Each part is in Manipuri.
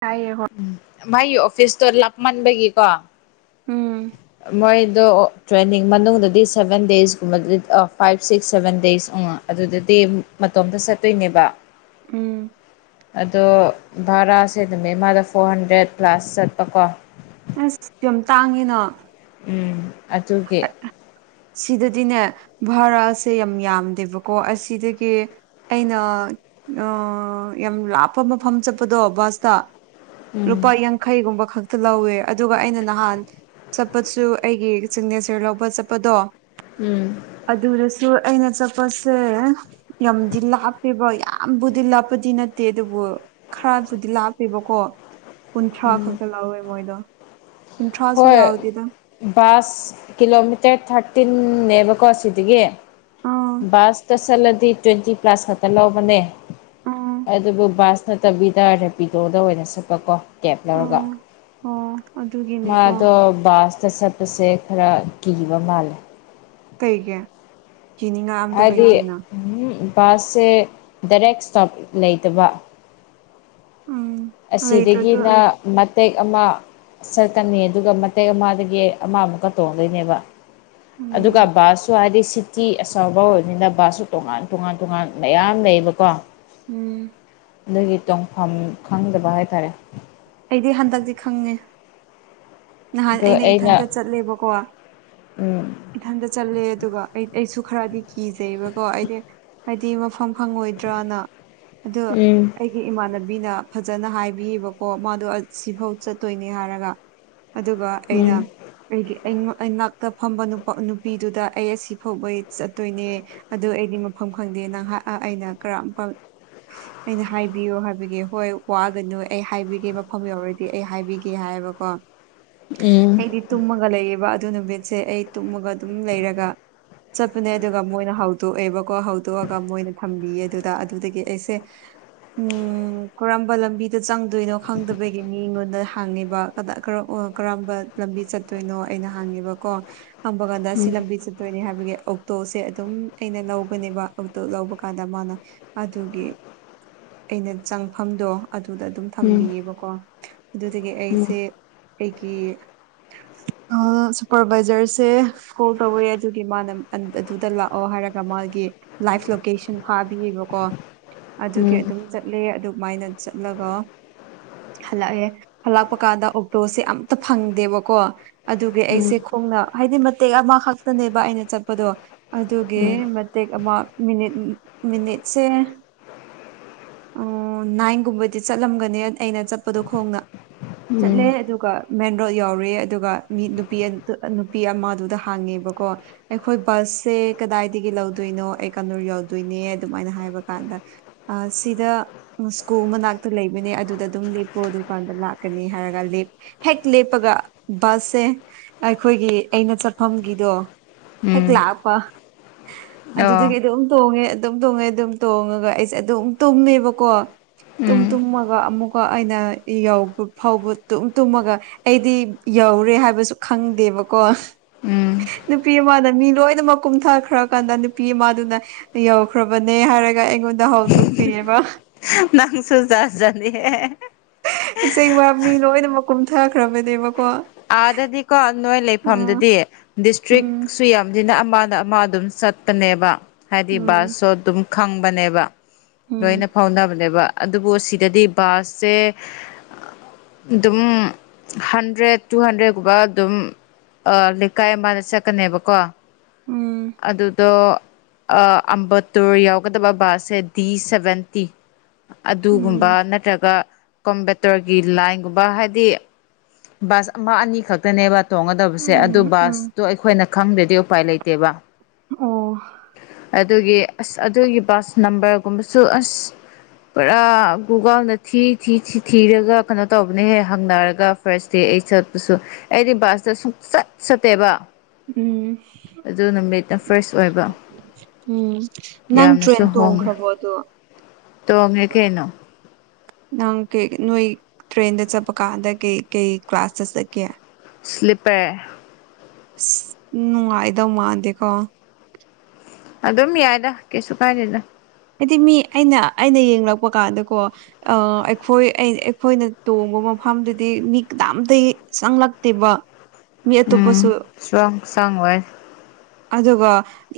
ꯇꯥꯏꯌꯦ ꯍꯣꯏ ꯎꯝ ꯃꯥꯥꯏꯒꯤ ꯑꯣꯐꯤꯁꯇꯣ ꯂꯥꯞꯃꯟꯕꯒꯤꯀꯣ ꯎꯝ ꯃꯣꯏꯗꯣ ꯇ꯭ꯔꯦꯟꯅꯤꯡ ꯃꯅꯨꯡꯗꯗꯤ ꯁꯚꯦꯟ ꯗꯦꯁꯀꯨꯝꯕꯗꯗꯤ ꯐꯥꯏꯚ ꯁꯤꯛꯁ ꯁꯚꯦꯟ ꯗꯦꯖ ꯑꯥ ꯑꯗꯨꯗꯗꯤ ꯃꯇꯣꯝꯇ ꯆꯠꯇꯣꯏꯅꯦꯕ ꯎꯝ ꯑꯗꯣ ꯚꯔꯥꯁꯦ ꯅꯨꯃꯤꯠ ꯑꯃꯗ ꯐꯣꯔ ꯍꯟꯗ꯭ꯔꯦꯠ ꯄ꯭ꯂꯥꯁ ꯆꯠꯄꯀꯣ ꯑꯁ ꯌꯥꯝ ꯇꯥꯡꯉꯤꯅ ꯎꯝ ꯑꯗꯨꯒꯤ ꯁꯤꯗꯗꯤꯅꯦ ꯚꯥꯔꯁꯦ ꯌꯥꯝ ꯌꯥꯝꯗꯦꯕꯀꯣ ꯑꯁꯤꯗꯒꯤ ꯑꯩꯅ ꯑꯥ ꯌꯥꯝ ꯂꯥꯞꯄ ꯃꯐꯝ ꯆꯠꯄꯗꯣ ꯕꯁꯇ ꯔꯨꯄꯥ ꯎꯝ ꯌꯥꯡ ꯈꯩꯒꯨꯝꯕ ꯈꯛꯇ ꯂꯧꯋꯦ ꯑꯗꯨꯒ ꯑꯩꯅ ꯅꯍꯥꯟ ꯆꯠꯄꯁꯨ ꯑꯩꯒꯤ ꯁꯤꯒꯅꯦꯆꯔ ꯂꯧꯕ ꯆꯠꯄꯗꯣ ꯎꯝ ꯑꯗꯨꯗꯁꯨ ꯑꯩꯅ ꯆꯠꯄꯁꯦ ꯌꯥꯝꯗꯤ ꯂꯥꯞꯄꯦꯕ ꯌꯥ ꯌꯥꯝꯕꯨꯗꯤ ꯂꯥꯞꯄꯗꯤ ꯅꯠꯇꯦ ꯑꯗꯨꯕꯨ ꯈꯔꯕꯨꯗꯤ ꯂꯥꯞꯄꯦꯕꯀꯣ ꯀꯨꯟꯊ꯭ꯔꯥ ꯎꯝ ꯈꯛꯇ ꯂꯧꯋꯦ ꯃꯣꯏꯗꯣ ꯀꯨꯟꯊ꯭ꯔꯥꯁꯨ ꯍꯣꯏ ꯌꯥꯎꯗꯦꯗ ꯕꯥꯁ ꯀꯤꯂꯣꯃꯤꯇꯔ ꯊꯥꯔꯇꯤꯟꯅꯦꯕꯀꯣ ꯁꯤꯗꯒꯤ ꯑꯥ ꯕꯥꯁꯇ ꯆꯠꯂꯗꯤ ꯇ꯭ꯋꯦꯟꯇꯤ ꯄ꯭ꯂꯁ ꯈꯛꯇ ꯂꯧꯕꯅꯦ ꯎꯝ ꯑꯗꯨꯕꯨ ꯕꯥꯁ ꯅꯠꯇꯕꯤꯗ ꯔꯦꯄꯤꯗꯣꯗ ꯑꯣꯏꯅ ꯁꯛꯄꯀꯣ ꯀꯦꯕ ꯂꯧꯔꯒ ꯎꯝ ꯑꯣ ꯑꯗꯨꯒꯤꯅꯦꯀꯣ ꯃꯥꯗꯣ ꯕꯥꯁꯇ ꯆꯠꯄꯁꯦ ꯈꯔ ꯀꯤꯕ ꯃꯥꯜꯂꯦ ꯀꯩꯒꯤ ꯀꯤꯅꯤꯡꯉꯥꯏ ꯑꯝꯇ ꯂꯩꯇꯦꯅ ꯎꯨ ꯕꯥꯁꯁꯦ ꯗꯥꯏꯔꯦꯛ ꯏꯁꯇꯣꯞ ꯂꯩꯇꯕ ꯎꯨꯝ ꯑꯁꯤꯗꯒꯤꯅ ꯃꯇꯦꯛ ꯑꯃ ꯆꯠꯀꯅꯤ ꯑꯗꯨꯒ ꯃꯇꯦꯛ ꯑꯃꯗꯒꯤ ꯑꯃꯃꯨꯛꯀ ꯇꯣꯡꯗꯣꯏꯅꯦꯕ ꯑꯗꯨꯒ ꯎꯝ ꯕꯥꯁꯨ ꯍꯥꯏꯗꯤ ꯁꯤ ꯇꯤ ꯑꯆꯧꯕ ꯑꯣꯏꯕꯅꯤꯅ ꯕꯥꯁꯁꯨ ꯇꯣꯉꯥꯟ ꯇꯣꯉꯥꯟ ꯇꯣꯉꯥꯟ ꯃꯌꯥꯝ ꯂꯩꯌꯦꯕꯀꯣ ꯎꯨꯝ ꯑꯗꯨꯒꯤ ꯇꯣꯡꯐꯝ ꯈꯪꯗꯕ ꯍꯥꯏꯇꯥꯔꯦ ꯑꯩꯗꯤ ꯍꯟꯗꯛꯇꯤ ꯈꯪꯉꯦ ꯅꯍꯥꯟ ꯑꯩꯅ ꯏꯊꯟꯇ ꯆꯠꯂꯦꯕꯀꯣ ꯎꯝ ꯏꯊꯟꯇ ꯆꯠꯂꯦ ꯑꯗꯨꯒ ꯑꯩ ꯑꯩꯁꯨ ꯈꯔꯗꯤ ꯀꯤꯖꯩꯕꯀꯣ ꯑꯩꯗꯤ ꯍꯥꯏꯗꯤ ꯃꯐꯝ ꯈꯪꯉꯣꯏꯗ꯭ꯔꯅ ꯑꯗꯨ ꯑꯩ ꯎꯝ ꯑꯩꯒꯤ ꯏꯃꯥꯟꯅꯕꯤꯅ ꯐꯖꯅ ꯍꯥꯏꯕꯤꯕꯀꯣ ꯃꯥꯗꯣ ꯁꯤꯐꯥꯎ ꯆꯠꯇꯣꯏꯅꯦ ꯍꯥꯏꯔꯒ ꯑꯗꯨꯒ ꯑꯩꯅ ꯎꯝ ꯑꯩꯒꯤ ꯑꯩꯉ ꯏꯅꯥꯛꯇ ꯐꯝꯕ ꯅꯨꯄꯥ ꯅꯨꯄꯤꯗꯨꯗ ꯑꯩ ꯑꯥꯁꯤ ꯐꯥꯎꯕꯩ ꯆꯠꯇꯣꯏꯅꯦ ꯑꯗꯨ ꯑꯩꯗꯤ ꯃꯐꯝ ꯈꯪꯗꯦ ꯅꯪꯍꯥꯛ ꯑꯩꯅ ꯀꯔꯝ ꯑꯩꯅ ꯍꯥꯏꯕꯤꯌꯨ ꯍꯥꯏꯕꯒꯤ ꯍꯣꯏ ꯋꯥꯒꯅꯨ ꯑꯩ ꯍꯥꯏꯕꯤꯒꯦ ꯃꯐꯝ ꯌꯧꯔꯗꯤ ꯑꯩ ꯍꯥꯏꯕꯤꯒꯦ ꯍꯥꯏꯕꯀꯣ ꯎꯝ ꯑꯩꯗꯤ ꯇꯨꯝꯃꯒ ꯂꯩꯌꯦꯕ ꯑꯗꯨ ꯅꯨꯃꯤꯠꯁꯦ ꯑꯩ ꯇꯨꯝꯃꯒ ꯑꯗꯨꯝ ꯂꯩꯔꯒ ꯆꯠꯄꯅꯦ ꯑꯗꯨꯒ ꯃꯣꯏꯅ ꯍꯧꯗꯣꯛꯑꯦꯕꯀꯣ ꯍꯧꯗꯣꯛꯑꯒ ꯃꯣꯏꯅ ꯊꯝꯕꯤꯌꯦ ꯑꯗꯨꯗ ꯑꯗꯨꯗꯒꯤ ꯑꯩꯁꯦ ꯎꯝ ꯀꯔꯝꯕ ꯂꯝꯕꯤꯗ ꯆꯪꯗꯣꯏꯅꯣ ꯈꯪꯗꯕꯒꯤ ꯃꯤꯉꯣꯟꯗ ꯍꯪꯉꯦꯕ ꯀꯗꯥ ꯀꯔ ꯀꯔꯝꯕ ꯂꯝꯕꯤ ꯆꯠꯇꯣꯏꯅꯣ ꯑꯩꯅ ꯍꯪꯉꯦꯕꯀꯣ ꯍꯪꯕ ꯀꯥꯟꯗ ꯑꯁꯤ ꯂꯝꯕꯤ ꯆꯥ ꯑꯗꯨꯣꯏꯅꯦ ꯍꯥꯏꯕꯒꯤ ꯑꯣꯛꯇꯣꯁꯦ ꯑꯗꯨꯝ ꯑꯩꯅ ꯂꯧꯕꯅꯦꯕ ꯑꯣꯛꯇꯣ ꯂꯧꯕ ꯀꯥꯟꯗ ꯃꯥꯅ ꯑꯗꯨꯒꯤ ꯑꯩꯅ ꯆꯪꯐꯝꯗꯣ ꯑꯗꯨꯗ ꯑꯗꯨꯝ ꯎꯝ ꯊꯝꯕꯤꯌꯦꯕꯀꯣ ꯑꯗꯨꯗꯒꯤ ꯑꯩꯁꯦ ꯑꯩꯒꯤ ꯑꯥ ꯁꯨꯄꯔꯚꯥꯏꯖꯔꯁꯦ ꯀꯣꯜ ꯇꯧꯋꯦ ꯑꯗꯨꯒꯤ ꯃꯥꯅ ꯑꯟ ꯑꯗꯨꯗ ꯂꯥꯛꯑꯣ ꯍꯥꯏꯔꯒ ꯃꯥꯒꯤ ꯂꯥꯏꯚ ꯂꯣꯀꯦꯁꯟ ꯊꯥꯕꯤꯌꯦꯕꯀꯣ ꯑꯗꯨꯒꯤ ꯎꯝ ꯑꯗꯨꯝ ꯆꯠꯂꯦ ꯑꯗꯨꯃꯥꯏꯅ ꯆꯠꯂꯒ ꯍꯜꯂꯛꯑꯦ ꯍꯜꯂꯛꯄꯀꯥꯟꯗ ꯑꯣ ꯔꫭꯁ ꯁꯦ ꯑꯝꯇ ꯐꯪꯗꯦꯕꯀꯣ ꯑꯗꯨꯒꯤ ꯑꯩꯁꯦ ꯈꫭꯡꯅ ꯍꯥꯏꯗꯤ ꯃꯇꯦꯛ ꯑꯃꯈꯛꯇꯅꯦꯕ ꯑꯩꯅ ꯆꯠꯄꯗꯣ ꯑꯗꯨꯒꯤ ꯃꯇꯦꯛ ꯑꯃ ꯃꯤꯅꯤꯠ ꯃꯤꯅꯤꯠꯁꯦ ꯑ ꯅꯥꯏꯟꯒꯨꯝꯕꯗꯤ ꯆꯠꯂꯝꯒꯅꯤ ꯑꯩꯅ ꯆꯠꯄꯗꯣ ꯈꯣꯡꯅ ꯆꯠꯂꯦ ꯎꯝ ꯑꯗꯨꯒ ꯃꯦꯟ ꯔꯣꯗ ꯌꯧꯔꯦ ꯑꯗꯨꯒ ꯃꯤ ꯅꯨꯄꯤ ꯅꯨꯄꯤ ꯑꯃꯗꯨꯗ ꯍꯡꯉꯦꯕꯀꯣ ꯑꯩꯈꯣꯏ [unintelligible] ꯀꯗꯥꯏꯗꯒꯤ ꯂꯧꯗꯣꯏꯅꯣ ꯑꯩ [unintelligible] ꯌꯥꯎꯗꯣꯏꯅꯦ ꯑꯗꯨꯝꯃꯥꯏꯅ ꯍꯥꯏꯕ ꯀꯥꯟꯗ ꯑꯥ ꯁꯤꯗ [unintelligible] ꯁ꯭ꯀꯨꯜ ꯃꯅꯥꯛꯇ ꯂꯩꯕꯅꯦ ꯑꯗꯨꯗ ꯑꯗꯨꯝ ꯂꯦꯞꯄꯣ ꯑꯗꯨꯀꯥꯟꯗ ꯂꯥꯛꯀꯅꯤ ꯍꯥꯏꯔꯒ ꯍꯦꯛ ꯂꯦꯞꯄꯒ ꯕꯁꯁꯦ ꯑꯩꯈꯣꯏꯒꯤ ꯑꯩꯅ ꯆꯠꯐꯝꯒꯤꯗꯣ ꯍꯦꯛ ꯎꯝ ꯂꯥꯛꯄ ꯑꯣ ꯑꯗꯨꯗꯒꯤ ꯑꯗꯨꯝ ꯇꯣꯡꯉꯦ ꯑꯗꯨꯝ ꯇꯣꯡꯉꯦ ꯑꯗꯨꯝ ꯇꯣꯡꯉꯒ ꯑꯩꯁꯦ ꯑꯗꯨꯝ ꯇꯨꯝꯃꯦꯕꯀꯣ ꯇꯨꯝ ꯎꯝ ꯇꯨꯝꯃꯒ ꯑꯃꯨꯛꯀ ꯑꯩꯅ ꯌꯧꯕ ꯐꯥꯎꯕ ꯇꯨꯝ ꯇꯨꯝꯃꯒ ꯑꯩꯗꯤ ꯌꯧꯔꯦ ꯍꯥꯏꯕꯁꯨ ꯈꯪꯗꯦꯕꯀꯣ ꯎꯝ ꯅꯨꯄꯤ ꯑꯃꯅ ꯃꯤ ꯂꯣꯏꯅꯃꯛ ꯀꯨꯝꯊꯈ꯭ꯔꯀꯥꯟꯗ ꯅꯨꯄꯤ ꯑꯃꯗꯨꯅ ꯌꯧꯈ꯭ꯔꯕꯅꯦ ꯍꯥꯏꯔꯒ ꯑꯩꯉꯣꯟꯗ ꯍꯧꯗꯣꯛꯄꯤꯔꯦꯕ ꯅꯪꯁꯨ ꯖꯥꯠ ꯖꯥꯠꯅꯤꯍꯦ ꯑꯁꯦꯡꯕ ꯃꯤ ꯂꯣꯏꯅꯃꯛ ꯀꯨꯝꯊꯈ꯭ꯔꯕꯅꯦꯕꯀꯣ ꯑꯥꯗꯗꯤꯀꯣ ꯅꯣꯏ ꯎꯝ ꯂꯩꯐꯝꯗꯗꯤ ꯗꯤꯁꯇ꯭ꯔꯤꯛ ꯎꯝ ꯁꯨ ꯌꯥꯝ ꯖꯤꯅ ꯑꯃꯗ ꯑꯃ ꯑꯗꯨꯝ ꯆꯠꯄꯅꯦꯕ ꯍꯥꯏꯗꯤ ꯎꯝ ꯕꯥꯁꯁꯨ ꯑꯗꯨꯝ ꯈꯪꯕꯅꯦꯕ ꯂꯣꯏꯅ ꯐꯥꯎꯅꯕꯅꯦꯕ ꯑꯗꯨꯕꯨ ꯁꯤꯗꯗꯤ ꯕꯥꯁꯁꯦ ꯑꯗꯨꯝ ꯍꯟꯗ꯭ꯔꯦꯠ ꯇꯨ ꯍꯟꯗ꯭ꯔꯦꯠꯀꯨꯝꯕ ꯑꯗꯨꯝ ꯑ ꯂꯩꯀꯥꯏ ꯑꯃꯗ ꯆꯠꯀꯅꯦꯕꯀꯣ ꯎꯝ ꯑꯗꯨꯗꯣ ꯑ ꯑꯝꯕꯇꯨꯔ ꯌꯥꯎꯒꯗꯕ ꯕꯥꯁꯁꯦ ꯗꯤ ꯁꯕꯦꯟꯇꯤ ꯑꯗꯨꯒꯨꯝꯕ ꯎꯝ ꯅꯠꯇ꯭ꯔꯒ ꯀꯣꯝꯕꯦꯇꯔꯒꯤ ꯂꯥꯏꯟꯒꯨꯝꯕ ꯍꯥꯏꯗꯤ ꯕꯥꯁ ꯑꯃ ꯑꯅꯤ ꯈꯛꯇꯅꯦꯕ ꯇꯣꯡꯒꯗꯕꯁꯦ ꯑꯗꯨ ꯎꯝ ꯎꯝ ꯎꯝ ꯕꯥꯁꯇꯣ ꯑꯩꯈꯣꯏꯅ ꯈꯪꯗ꯭ꯔꯗꯤ ꯎꯄꯥꯏ ꯂꯩꯇꯦꯕ ꯑꯣ ꯑꯗꯨꯒꯤ ꯑꯁ ꯑꯗꯨꯒꯤ ꯕꯥꯁ ꯅꯝꯕꯔꯒꯨꯝꯕꯁꯨ ꯑꯁ ꯄꯨꯔꯥ ꯒꯨꯒꯜꯅ ꯊꯤ ꯊꯤ ꯊꯤꯔꯒ ꯀꯩꯅꯣ ꯇꯧꯕꯅꯦꯍꯦ ꯍꯪꯅꯔꯒ ꯐꯥꯔꯁ ꯗꯦ ꯑꯩ ꯆꯠꯄꯁꯨ ꯑꯩꯗꯤ ꯕꯥꯁꯇ ꯁꯨꯡꯆꯠ ꯆꯠꯇꯦꯕ ꯎꯝ ꯑꯗꯨ ꯅꯨꯃꯤꯠꯅ ꯐꯥꯔꯁ ꯑꯣꯏꯕ ꯎꯝ ꯅꯪ ꯇ꯭ꯔꯦꯟ ꯌꯥꯝꯅꯁꯨ ꯍꯣꯡꯉꯦ ꯇꯣꯡꯈ꯭ꯔꯕꯣ ꯑꯗꯨ ꯇꯣꯡꯉꯦ ꯑ ꯀꯩꯅꯣ ꯅꯪ ꯀꯩ ꯅꯣꯏ ꯇ꯭ꯔꯦꯟꯗ ꯆꯠꯄ ꯀꯥꯟꯗ ꯀꯩ ꯀꯩ ꯀ꯭ꯂꯥꯁꯇ ꯆꯠꯀꯦ ꯏꯁꯂꯤꯞꯄꯦ ꯅꯨꯡꯉꯥꯏꯗꯧ ꯃꯥꯟꯗꯦꯀꫭ ꯑꯗꯨꯝ ꯌꯥꯏꯗ ꯀꯩꯁꯨ ꯀꯥꯏꯗꯦꯗ ꯑꯩꯗꯤ ꯃꯤ ꯑꯩꯅ ꯑꯩꯅ ꯌꯦꯡꯂꯛꯄ ꯀꯥꯟꯗꯀꯣ ꯑ ꯑꯩꯈꯣꯏ ꯑꯩꯈꯣꯏꯅ ꯇꯣꯡꯕ ꯃꯐꯝꯗꯨꯗꯤ ꯃꯤ ꯀꯅꯥꯝꯇꯩ ꯆꯪꯂꯛꯇꯦꯕ ꯃꯤ‌ ꯑꯇꫭꯞꯄꯁꯨ ꯎꯝ ꯆꯨꯋꯥꯡ ꯆꯥꯡ ꯋꯥꯏ ꯑꯗꯨꯒ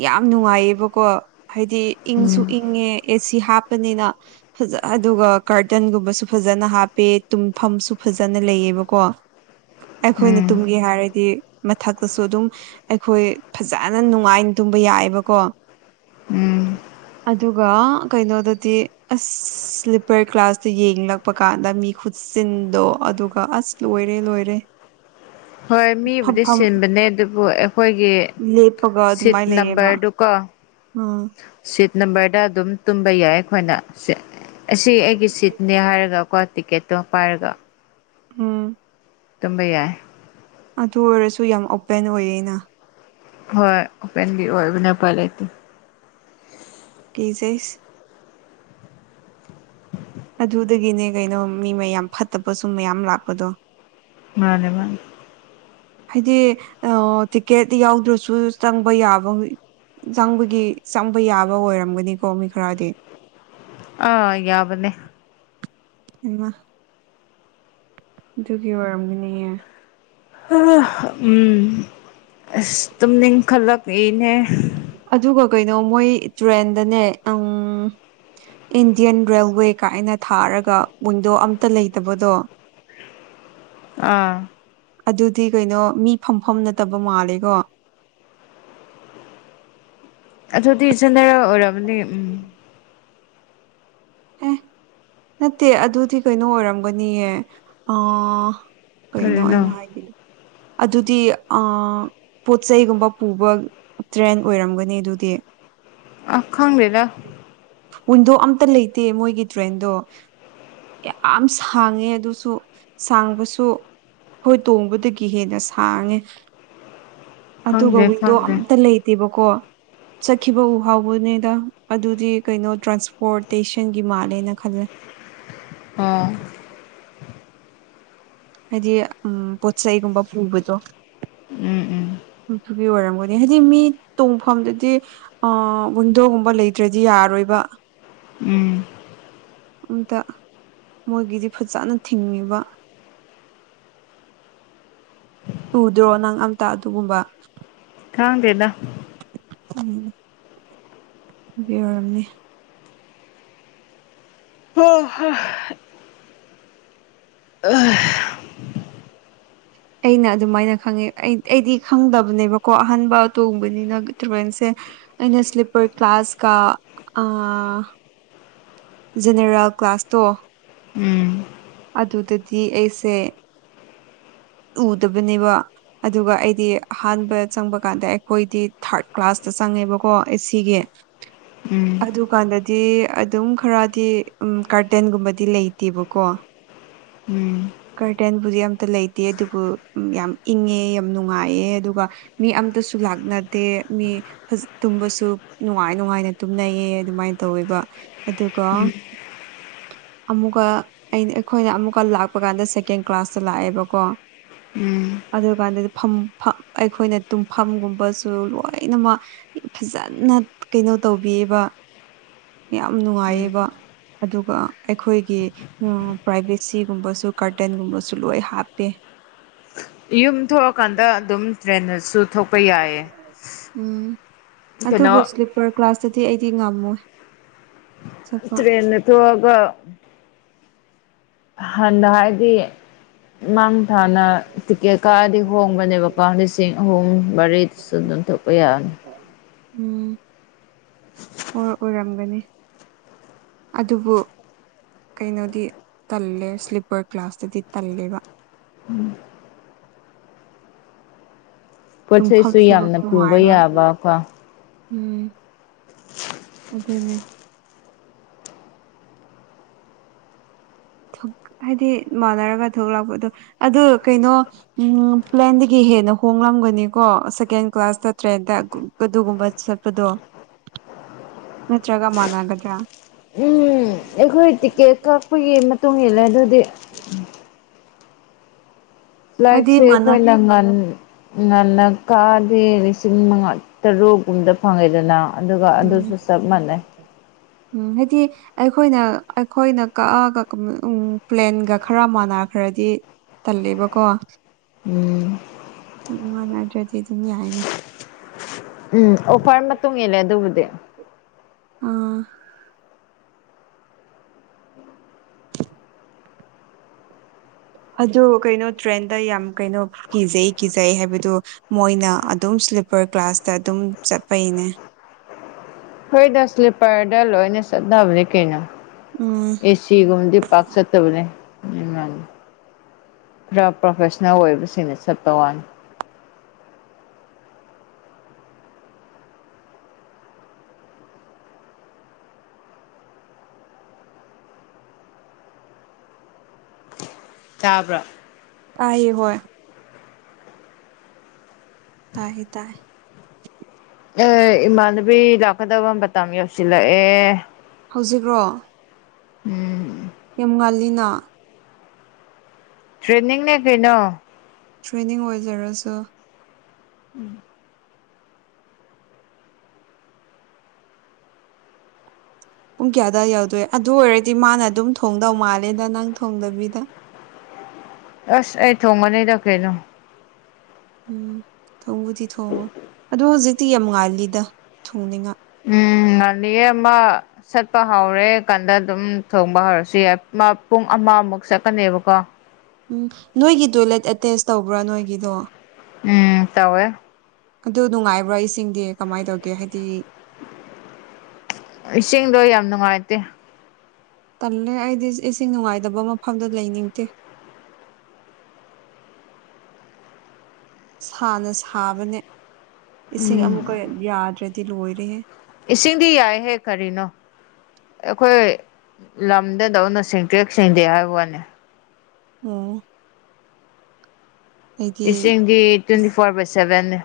ꯌꯥꯝ ꯅꯨꯡꯉꯥꯏꯌꯦꯕꯀꯣ ꯍꯥꯏꯗꯤ ꯏꯪꯁꯨ ꯎꯝ ꯏꯪꯉꯦ ꯑꯦꯁꯤ ꯍꯥꯞꯄꯅꯤꯅ ꯐꯖ ꯑꯗꯨꯒ ꯀꯥꯔꯇꯟꯒꯨꯝꯕꯁꯨ ꯐꯖꯅ ꯍꯥꯞꯄꯦ ꯇꯨꯝꯐꯝꯁꯨ ꯐꯖꯅ ꯂꯩꯌꯦꯕꯀꯣ ꯑꯩꯈꯣꯏꯅ ꯎꯝ ꯇꯨꯝꯒꯦ ꯍꯥꯏꯔꯗꯤ ꯃꯊꯛꯇꯁꯨ ꯑꯗꯨꯝ ꯑꯩꯈꯣꯏ ꯐꯖꯅ ꯅꯨꯡꯉꯥꯏꯅ ꯇꯨꯝꯕ ꯌꯥꯏꯕꯀꯣ ꯎꯝ ꯑꯗꯨꯒ ꯀꯩꯅꯣꯗꯗꯤ ꯑꯁ ꯁ꯭ꯂꯤꯞꯄꯔ ꯀ꯭ꯂꯥꯁꯇ ꯌꯦꯡꯂꯛ ꯄ ꯀꯥꯟꯗ ꯃꯤ ꯈꯨꯠꯆꯤꯟꯗꯣ ꯑꯗꯨꯒ ꯑꯁ ꯂꯣꯏꯔꯦ ꯂꯣꯏꯔꯦ ꯍꯣꯏ ꯃꯤꯕꯨꯗꯤ ꯐꯝꯐꯝ ꯁꯤꯟꯕꯅꯦ ꯑꯗꯨꯕꯨ ꯑꯩꯈꯣꯏꯒꯤ ꯂꯦꯞꯄꯒ ꯁꯤꯠ ꯑꯗꯨꯃꯥꯏꯅ ꯂꯩꯌꯦꯕ ꯅꯝꯕꯔꯗꯨ ꯀꯣ ꯎꯝ ꯁꯤꯠ ꯅꯝꯕꯔꯗ ꯑꯗꯨꯝ ꯇꯨꯝꯕ ꯌꯥꯏ ꯑꯩꯈꯣꯏꯅ ꯁꯤ ꯑꯁꯤ ꯑꯩꯒꯤ ꯁꯤꯠꯅꯦ ꯍꯥꯏꯔꯒ ꯀꯣ ꯇꯤꯀꯦꯠꯇꯣ ꯄꯥꯏꯔꯒ ꯎꯝ ꯇꯨꯝꯕ ꯌꯥꯏ ꯑꯗꯨ ꯑꯣꯏꯔꯁꯨ ꯌꯥꯝ ꯑꯣꯄꯦꯟ ꯑꯣꯏꯌꯦꯅ ꯍꯣꯏ ꯑꯣꯄꯦꯟꯒꯤ ꯑꯣꯏꯕꯅꯦ ꯎꯄꯥꯥꯏ ꯂꯩꯇꯦ ꯀꯤꯖꯩꯁ ꯑꯗꯨꯗꯒꯤꯅꯦ ꯀꯩꯅꯣ ꯃꯤ ꯃꯌꯥꯝ ꯐꯠꯇꯕ ꯁꯨꯝ ꯃꯌꯥꯝ ꯂꯥꯛꯄꯗꯣ ꯃꯥꯅꯦ ꯃꯥꯅꯦ ꯍꯥꯏꯗꯤ ꯑꯣ ꯇꯤꯀꯦꯠ ꯌꯥꯎꯗ꯭ꯔꯁꯨ ꯆꯪꯕ ꯌꯥꯕ ꯆꯪꯕꯒꯤ ꯆꯪꯕ ꯌꯥꯕ ꯑꯣꯏꯔꯝꯒꯅꯤꯀꯣ ꯃꯤ ꯈꯔꯗꯤ ꯑ ꯌꯥꯕꯅꯦ ꯍꯩꯃꯥ ꯑꯗꯨꯒꯤ ꯑꯣꯏꯔꯝꯒꯅꯤꯌꯦ ꯍꯥ ꯍ ꯎꯝ ꯑꯁ ꯇꯨꯝꯅꯤꯡꯈꯠꯂꯛꯏꯅꯦ ꯑꯗꯨꯒ ꯀꯩꯅꯣ ꯃꯣꯏ ꯇ꯭ꯔꯦꯟꯗꯅꯦ ꯑꯪ ꯏꯟꯗꯤꯌꯥꯟ ꯔꯦꯜꯋꯦ ꯀꯥꯏꯅ ꯊꯥꯔꯒ ꯋꯤꯟꯗꯣ ꯑꯝꯇ ꯂꯩꯇꯕꯗꯣ ꯑꯥ ꯑꯗꯨꯗꯤ ꯀꯩꯅꯣ ꯃꯤ ꯐꯝꯐꯝ ꯅꯠꯇꯕ ꯃꯥꯜꯂꯦꯀꯣ ꯑꯗꯨꯗꯤ ꯖꯦꯅꯔꯦꯜ ꯑꯣꯏꯔꯕꯅꯦ ꯎꯝ ꯑꯦ ꯅꯠꯇꯦ ꯑꯗꯨꯗꯤ ꯀꯩꯅꯣ ꯑꯣꯏꯔꯝꯒꯅꯤꯌꯦ ꯑ ꯀꯩꯅꯣ ꯀꯔꯤꯅꯣ ꯑꯩꯅ ꯍꯥꯏꯈꯤꯗꯣ ꯑꯗꯨꯗꯤ ꯑ ꯄꯣꯠ ꯆꯩꯩꯒꯨꯝꯕ ꯄꯨꯕ ꯇ꯭ꯔꯦꯟ ꯑꯣꯏꯔꯝꯒꯅꯤ ꯑꯗꯨꯗꯤ ꯑ ꯈꯪꯗꯦꯗ ꯋꯤꯟꯗꯣ ꯑꯝꯇ ꯂꯩꯇꯦ ꯃꯣꯏꯒꯤ ꯇ꯭ꯔꯦꯟꯗꯣ ꯌꯥꯝ ꯁꯥꯡꯉꯦ ꯑꯗꯨꯁꯨ ꯁꯥꯡꯕꯁꯨ ꯍꯣꯏ ꯇꯣꯡꯕꯗꯒꯤ ꯍꯦꯟꯅ ꯁꯥꯡꯉꯦ ꯑꯗꯨꯒ ꯈꯪꯗꯦ ꯋꯤꯟꯗꯣ ꯈꯪꯗꯦ ꯑꯝꯇ ꯂꯩ ꯇꯦꯕꯀꯣ ꯆꯠꯈꯤꯕ ꯎ ꯍꯥꯎꯕꯅꯦꯗ ꯑꯗꯨꯗꯤ ꯀꯩꯅꯣ ꯇ꯭ꯔꯥꯟꯁꯄꯣꯔꯇꯦꯁꯟꯒꯤ ꯃꯥꯜꯂꯦꯅ ꯈꯜꯂꯦ ꯑꯥ ꯍꯥꯏꯗꯤ ꯎꯝ ꯄꯣꯠꯆꯩꯒꯨꯝꯕ ꯄꯨꯕꯗꯣ ꯎꯝ ꯎꯝ ꯑꯗꯨꯒꯤ ꯑꯣꯏꯔꯝꯒꯅꯤ ꯍꯥꯏꯗꯤ ꯃꯤ ꯇꯣꯡꯐꯝꯗꯗꯤ ꯑ ꯋꯤꯟꯗꯣꯒꯨꯝꯕ ꯂꯩꯇ꯭ꯔꯗꯤ ꯌꯥꯔꯣꯏꯕ ꯎꯝ ꯑꯝꯇ ꯃꯣꯏꯒꯤꯗꯤ ꯐꯖꯅ ꯊꯤꯡꯉꯦꯕ ꯎꯗ꯭ꯔꯣ ꯅꯪ ꯑꯝꯇ ꯑꯗꯨꯒꯨꯝꯕ ꯈꯪꯗꯦꯗ ꯎꯝ ꯒꯤ ꯑꯣꯏꯔꯝꯅꯤ ꯍꯥ ꯍ ꯑꯩꯅ ꯑꯗꯨꯃꯥꯏꯅ ꯈꯪꯉꯦ ꯑꯩ ꯑꯩꯗꯤ ꯈꯪꯗꯕꯅꯦꯕꯀꯣ ꯑꯍꯥꯟꯕ ꯇꯣꯡꯕꯅꯤꯅ ꯇ꯭ꯔꯦꯟꯁꯦ꯫ ꯑꯩꯅ ꯁ꯭ꯂꯤꯞꯄꯔ ꯀ꯭ꯂꯥꯁ ꯀ ꯑ ꯖꯦꯅꯦꯔꯦꯜ ꯀ꯭ꯂꯥꯁꯇꯣ꯫ ꯑꯗꯨꯗꯗꯤ ꯑꯩꯁꯦ ꯎꯗꯕꯅꯦꯕ꯫ ꯑꯗꯨꯒ ꯑꯩꯗꯤ ꯑꯍꯥꯟꯕ ꯆꯪꯕ ꯀꯥꯟꯗ ꯑꯩꯈꯣꯏꯗꯤ ꯊꯥꯔꯠ ꯀ꯭ꯂꯥꯁꯇ ꯆꯪꯉꯦꯕꯀꯣ ꯑꯦ ꯁꯤꯒꯤ꯫ [inaudible] ꯎꯝ꯫ ꯑꯗꯨꯀꯥꯟꯗꯗꯤ ꯑꯗꯨꯝ ꯈꯔꯗꯤ ꯎꯝ ꯀꯥꯔꯇꯦꯟꯒꯨꯝꯕꯗꯤ ꯂꯩꯇꯦꯕꯀꯣ꯫ ꯎꯝ꯫ ꯀꯔꯇꯦꯟꯕꯨꯗꯤ ꯑꯝꯇ ꯂꯩꯇꯦ ꯑꯗꯨꯕꯨ ꯌꯥꯝ ꯏꯪꯉꯦ ꯌꯥꯝ ꯅꯨꯡꯉꯥꯏꯑꯦ ꯑꯗꯨꯒ ꯃꯤ ꯑꯝꯇꯁꯨ ꯂꯥꯛꯅꯗꯦ ꯃꯤ ꯐꯁ ꯇꯨꯝꯕꯁꯨ ꯅꯨꯡꯉꯥꯏ ꯅꯨꯡꯉꯥꯏꯅ ꯇꯨꯝꯅꯩꯌꯦ ꯑꯗꯨꯃꯥꯏꯅ ꯇꯧꯋꯦꯕ꯫ ꯑꯗꯨꯒ ꯑꯃꯨꯛꯀꯥ ꯑꯩꯅ ꯑꯩꯈꯣꯏꯅ ꯑꯃꯨꯛꯀ ꯂꯥꯛꯄ ꯀꯥꯟꯗ ꯁꯦꯀꯦꯟ ꯀ꯭ꯂꯥꯁꯇ ꯂꯥꯛꯑꯦꯕꯀꯣ꯫ ꯎꯝ ꯑꯗꯨꯀꯥꯟꯗꯗꯤ ꯐꯝ ꯐꯛ ꯑꯩꯈꯣꯏꯅ ꯇꯨꯝꯐꯝꯒꯨꯝꯕꯁꯨ ꯂꯣꯏꯅꯃꯛ ꯌꯝ ꯐꯖꯥꯟꯅ ꯀꯩꯅꯣ ꯇꯧꯕꯤꯌꯦꯕ꯫ ꯌꯥꯝ ꯅꯨꯡꯉꯥꯏꯌꯦꯕ ꯑꯗꯨꯒ ꯑꯩꯈꯣꯏꯒꯤ ꯎ ꯄ꯭ꯔꯥꯏꯚꯦꯠꯁꯤꯒꯨꯝꯕꯁꯨ ꯀꯥꯔꯇꯦꯟꯒꯨꯝꯕꯁꯨ ꯂꯣꯏ ꯍꯥꯞꯄꯦ꯫ ꯌꯨꯝ ꯊꯣꯛꯑꯀꯥꯟꯗ ꯑꯗꯨꯝ ꯇ꯭ꯔꯦꯟꯗꯁꯨ ꯊꯣꯛꯄ ꯌꯥꯏꯌꯦ꯫ ꯎꯝ ꯑꯗꯨꯕꯨ ꯀꯩꯅꯣ ꯏꯁ꯭ꯂꯤꯞꯄꯔ ꯀ꯭ꯂꯥꯁꯇꯗꯤ ꯑꯩꯗꯤ ꯉꯝꯃꯣꯏ꯫ ꯆꯠꯄ ꯇ꯭ꯔꯦꯅꯗ ꯊꯣꯛꯑꯒ ꯍꯟꯅ ꯍꯥꯏꯗꯤ ꯃꯥꯡ ꯊꯥꯅ ꯇꯤꯀꯦꯠ ꯀꯥꯛꯑꯗꯤ ꯍꯣꯡꯕꯅꯦꯕꯀꯣ ꯂꯤꯁꯤꯡ ꯑꯍꯨꯝ ꯃꯔꯤꯁꯨ ꯑꯗꯨꯝ ꯊꯣꯛꯄ ꯌꯥꯅꯤ꯫ ꯎꯝ꯫ ꯑꯣ ꯑꯣꯏꯔꯝꯒꯅꯤ ꯑꯗꯨꯕꯨ ꯀꯩꯅꯣꯗꯤ ꯇꯜꯂꯦ ꯁ꯭ꯂꯤꯞꯄꯔ ꯀ꯭ꯂꯥꯁꯇꯗꯤ ꯇꯜꯂꯦꯕ꯫ ꯄꯣꯠ ꯆꯩꯩꯁꯨ ꯇꯨꯝꯐꯝꯁꯨ ꯌꯥꯝꯅ ꯄꯨꯕ ꯅꯨꯡꯉꯥꯏꯔꯣꯏ ꯌꯥꯕ ꯀꯣ꯫ ꯎꯝ꯫ [inaudible] ꯑꯗꯨꯅꯦ꯫ ꯊꯨꯛ ꯍꯥꯏꯗꯤ ꯃꯥꯟꯅꯔꯒ ꯊꯣꯛꯂꯥꯛꯄꯗꯣ ꯑꯗꯨ ꯀꯩꯅꯣ ꯎꯝ ꯄ꯭ꯂꯦꯟꯗꯒꯤ ꯍꯦꯟꯅ ꯍꯣꯡꯂꯝꯒꯅꯤꯀꯣ ꯁꯦꯀꯦꯟ ꯀ꯭ꯂꯥꯁꯇ ꯇ꯭ꯔꯦꯟꯗ ꯒ ꯑꯗꯨꯒꯨꯝꯕ ꯆꯠꯄꯗꯣ ꯅꯠꯇ꯭ꯔꯒ ꯃꯥꯟꯅꯒꯗ꯭ꯔꯥ꯫ ꯎꯝ ꯑꯩꯈꯣꯏ ꯇꯤꯛꯀꯦꯠ ꯀꯛꯄꯒꯤ ꯃꯇꯨꯡ ꯏꯜꯂꯦ ꯑꯗꯨꯗꯤ꯫ ꯎꯝ꯫ ꯍꯥꯏꯗꯤ ꯂꯥꯏꯛꯁꯦ ꯃꯥꯟꯅ ꯑꯩꯈꯣꯏꯅ ꯉꯟ ꯉꯟꯅ ꯀꯥꯛꯑꯗꯤ ꯂꯤꯁꯤꯡ ꯃꯉꯥ ꯇꯔꯨꯛꯒꯨꯝꯕꯗ ꯐꯪꯉꯦꯗꯅ꯫ ꯑꯗꯨꯒ ꯎꯝ ꯑꯗꯨꯁꯨ ꯆꯥꯞ ꯃꯥꯟꯅꯩ꯫ ꯎꯝ ꯍꯥꯏꯗꯤ ꯑꯩꯈꯣꯏꯅ ꯑꯩꯈꯣꯏꯅ ꯀꯥꯛꯑꯒ ꯎꯝ ꯄ꯭ꯂꯦꯟꯒ ꯈꯔ ꯃꯥꯟꯅꯈ꯭ꯔꯗꯤ ꯇꯜꯂꯦꯕꯀꯣ ꯎꯝ ꯎꯝ ꯃꯥꯟꯅꯗ꯭ꯔꯗꯤ ꯑꯗꯨꯝ ꯌꯥꯏꯅ꯫ ꯎꯝ ꯑꯣꯐꯔ ꯃꯇꯨꯡ ꯏꯜꯂꯦ ꯑꯗꯨꯕꯨꯗꯤ꯫ ꯑꯥ꯫ ꯑꯗꯨ ꯀꯩꯅꯣ ꯇ꯭ꯔꯦꯟꯗ ꯌꯥꯝ ꯀꯩꯅꯣ ꯀꯤꯖꯩ-ꯀꯤꯖꯩ ꯍꯥꯏꯕꯗꯨ ꯃꯣꯏꯅ ꯑꯗꯨꯝ ꯏꯁ꯭ꯂꯤꯞꯄꯔ ꯀ꯭ꯂꯥꯁꯇ ꯑꯗꯨꯝ ꯆꯥꯠꯄꯩꯅꯦ ꯍꯣꯏꯗ ꯏꯁ꯭ꯂꯤꯞꯄꯔꯗ ꯂꯣꯏꯅ ꯆꯠꯅꯕꯅꯦ ꯀꯩꯅꯣ ꯎꯝ ꯑꯦ ꯁꯤ ꯒꯨꯝꯕꯗꯤ ꯄꯥꯛ ꯆꯠꯇꯕꯅꯦ ꯃꯤꯅꯥ ꯈꯔ ꯄ꯭ꯔꯣꯐꯦꯁꯅꯦꯜ ꯑꯣꯏꯕꯁꯤꯡꯅ ꯆꯥꯠꯄ ꯋꯥꯅꯤ ꯇꯥꯕ꯭ꯔꯥ ꯇꯥꯏꯌꯦ ꯍꯣꯏ ꯇꯥꯏꯔꯦ ꯇꯥꯏꯔꯦ ꯑꯦ ꯏꯃꯥꯟꯅꯕꯤ ꯂꯥꯛꯀꯗꯕ ꯃꯇꯝ ꯌꯧꯁꯤꯜꯂꯛꯑꯦ ꯍꯧꯖꯤꯛꯔꯣ ꯎꯝ ꯌꯥꯝ ꯉꯜꯂꯤꯅ ꯇ꯭ꯔꯦꯟꯅꯤꯡꯅꯦ ꯀꯩꯅꯣ ꯇ꯭ꯔꯦꯅꯤꯡ ꯑꯣꯏꯖꯔꯁꯨ [inaudible] ꯄꯨꯡ ꯀꯌꯥ ꯑꯗꯥꯏ ꯌꯧꯎꯗꯣꯏ ꯑꯗꯨ ꯑꯣꯏꯔꯗꯤ ꯃꯥꯅ ꯑꯗꯨꯝ ꯊꯣꯡꯗꯧ ꯃꯥꯜꯂꯦꯗ ꯅꯪ ꯊꯣꯡꯗꯕꯤꯗ ꯑꯁ ꯑꯩ ꯊꯣꯡꯒꯥꯅꯤꯗ ꯀꯩꯅꯣ ꯎꯝ ꯊꯧꯡꯕꯨꯗꯤ ꯊꯣꯡꯉꯣ ꯑꯗꯣ ꯍꯧꯖꯤꯛꯇꯤ ꯌꯥꯝ ꯉꯥꯜꯂꯤꯗ ꯊꯣꯡꯅꯤꯡꯉꯥꯏ ꯎꯝ ꯉꯜꯂꯤꯌꯦ ꯃꯥ ꯆꯠꯄ ꯍꯧꯔꯦ ꯀꯥꯟꯗ ꯑꯗꯨꯝ ꯊꯣꯡꯕ ꯍꯧꯔꯁꯨ ꯌꯥꯏ ꯄꯨꯡ ꯑꯃꯃꯨꯛ ꯆꯠꯀꯅꯤꯕꯀꯣ [inaudible] ꯎꯝ ꯅꯣꯏꯒꯤ ꯇꯣꯏꯂꯦꯠ ꯑꯦꯇꯦꯆ ꯇꯧꯕ꯭ꯔꯥ ꯅꯣꯏꯒꯤꯗꯣ ꯑꯦ ꯇꯧꯋꯦ ꯑꯗꯨ ꯅꯨꯡꯉꯥꯏꯕ꯭ꯔꯥ ꯏꯁꯤꯡꯗꯤ ꯀꯃꯥꯏꯅ ꯇꯧꯒꯦ ꯍꯥꯏꯗꯤ ꯏꯁꯤꯡꯗꯣ ꯌꯥꯝ ꯅꯨꯡꯉꯥꯏꯇꯦ ꯇꯜꯂꯦ ꯑꯩꯗꯤ ꯏꯁꯤꯡ ꯅꯨꯡꯉꯥꯏꯇꯕ ꯃꯐꯝꯗ ꯂꯩꯅꯤꯡꯇꯦ ꯁꯥꯅ ꯁꯥꯕꯅꯦ ꯏꯁꯤꯡ ꯑꯃꯨꯛꯀ ꯌꯥꯗ꯭ꯔꯗꯤ ꯂꯣꯏꯔꯦꯍꯦ ꯏꯁꯤꯡꯗꯤ ꯌꯥꯏꯍꯦ ꯀꯔꯤꯅꯣ ꯑꯩꯈꯣꯏ ꯂꯝꯗꯗꯧꯅ ꯁꯦꯡꯇꯔꯤꯛ ꯁꯦꯡꯗꯦ ꯍꯥꯏꯕ ꯋꯥꯅꯤ ꯑꯣ ꯑꯩꯗꯤ ꯏꯁꯤꯡꯗꯤ ꯇ꯭ꯋꯦꯟꯇꯤ ꯐꯣꯔ ꯕꯥꯏ ꯁꯚꯦꯟꯅꯦ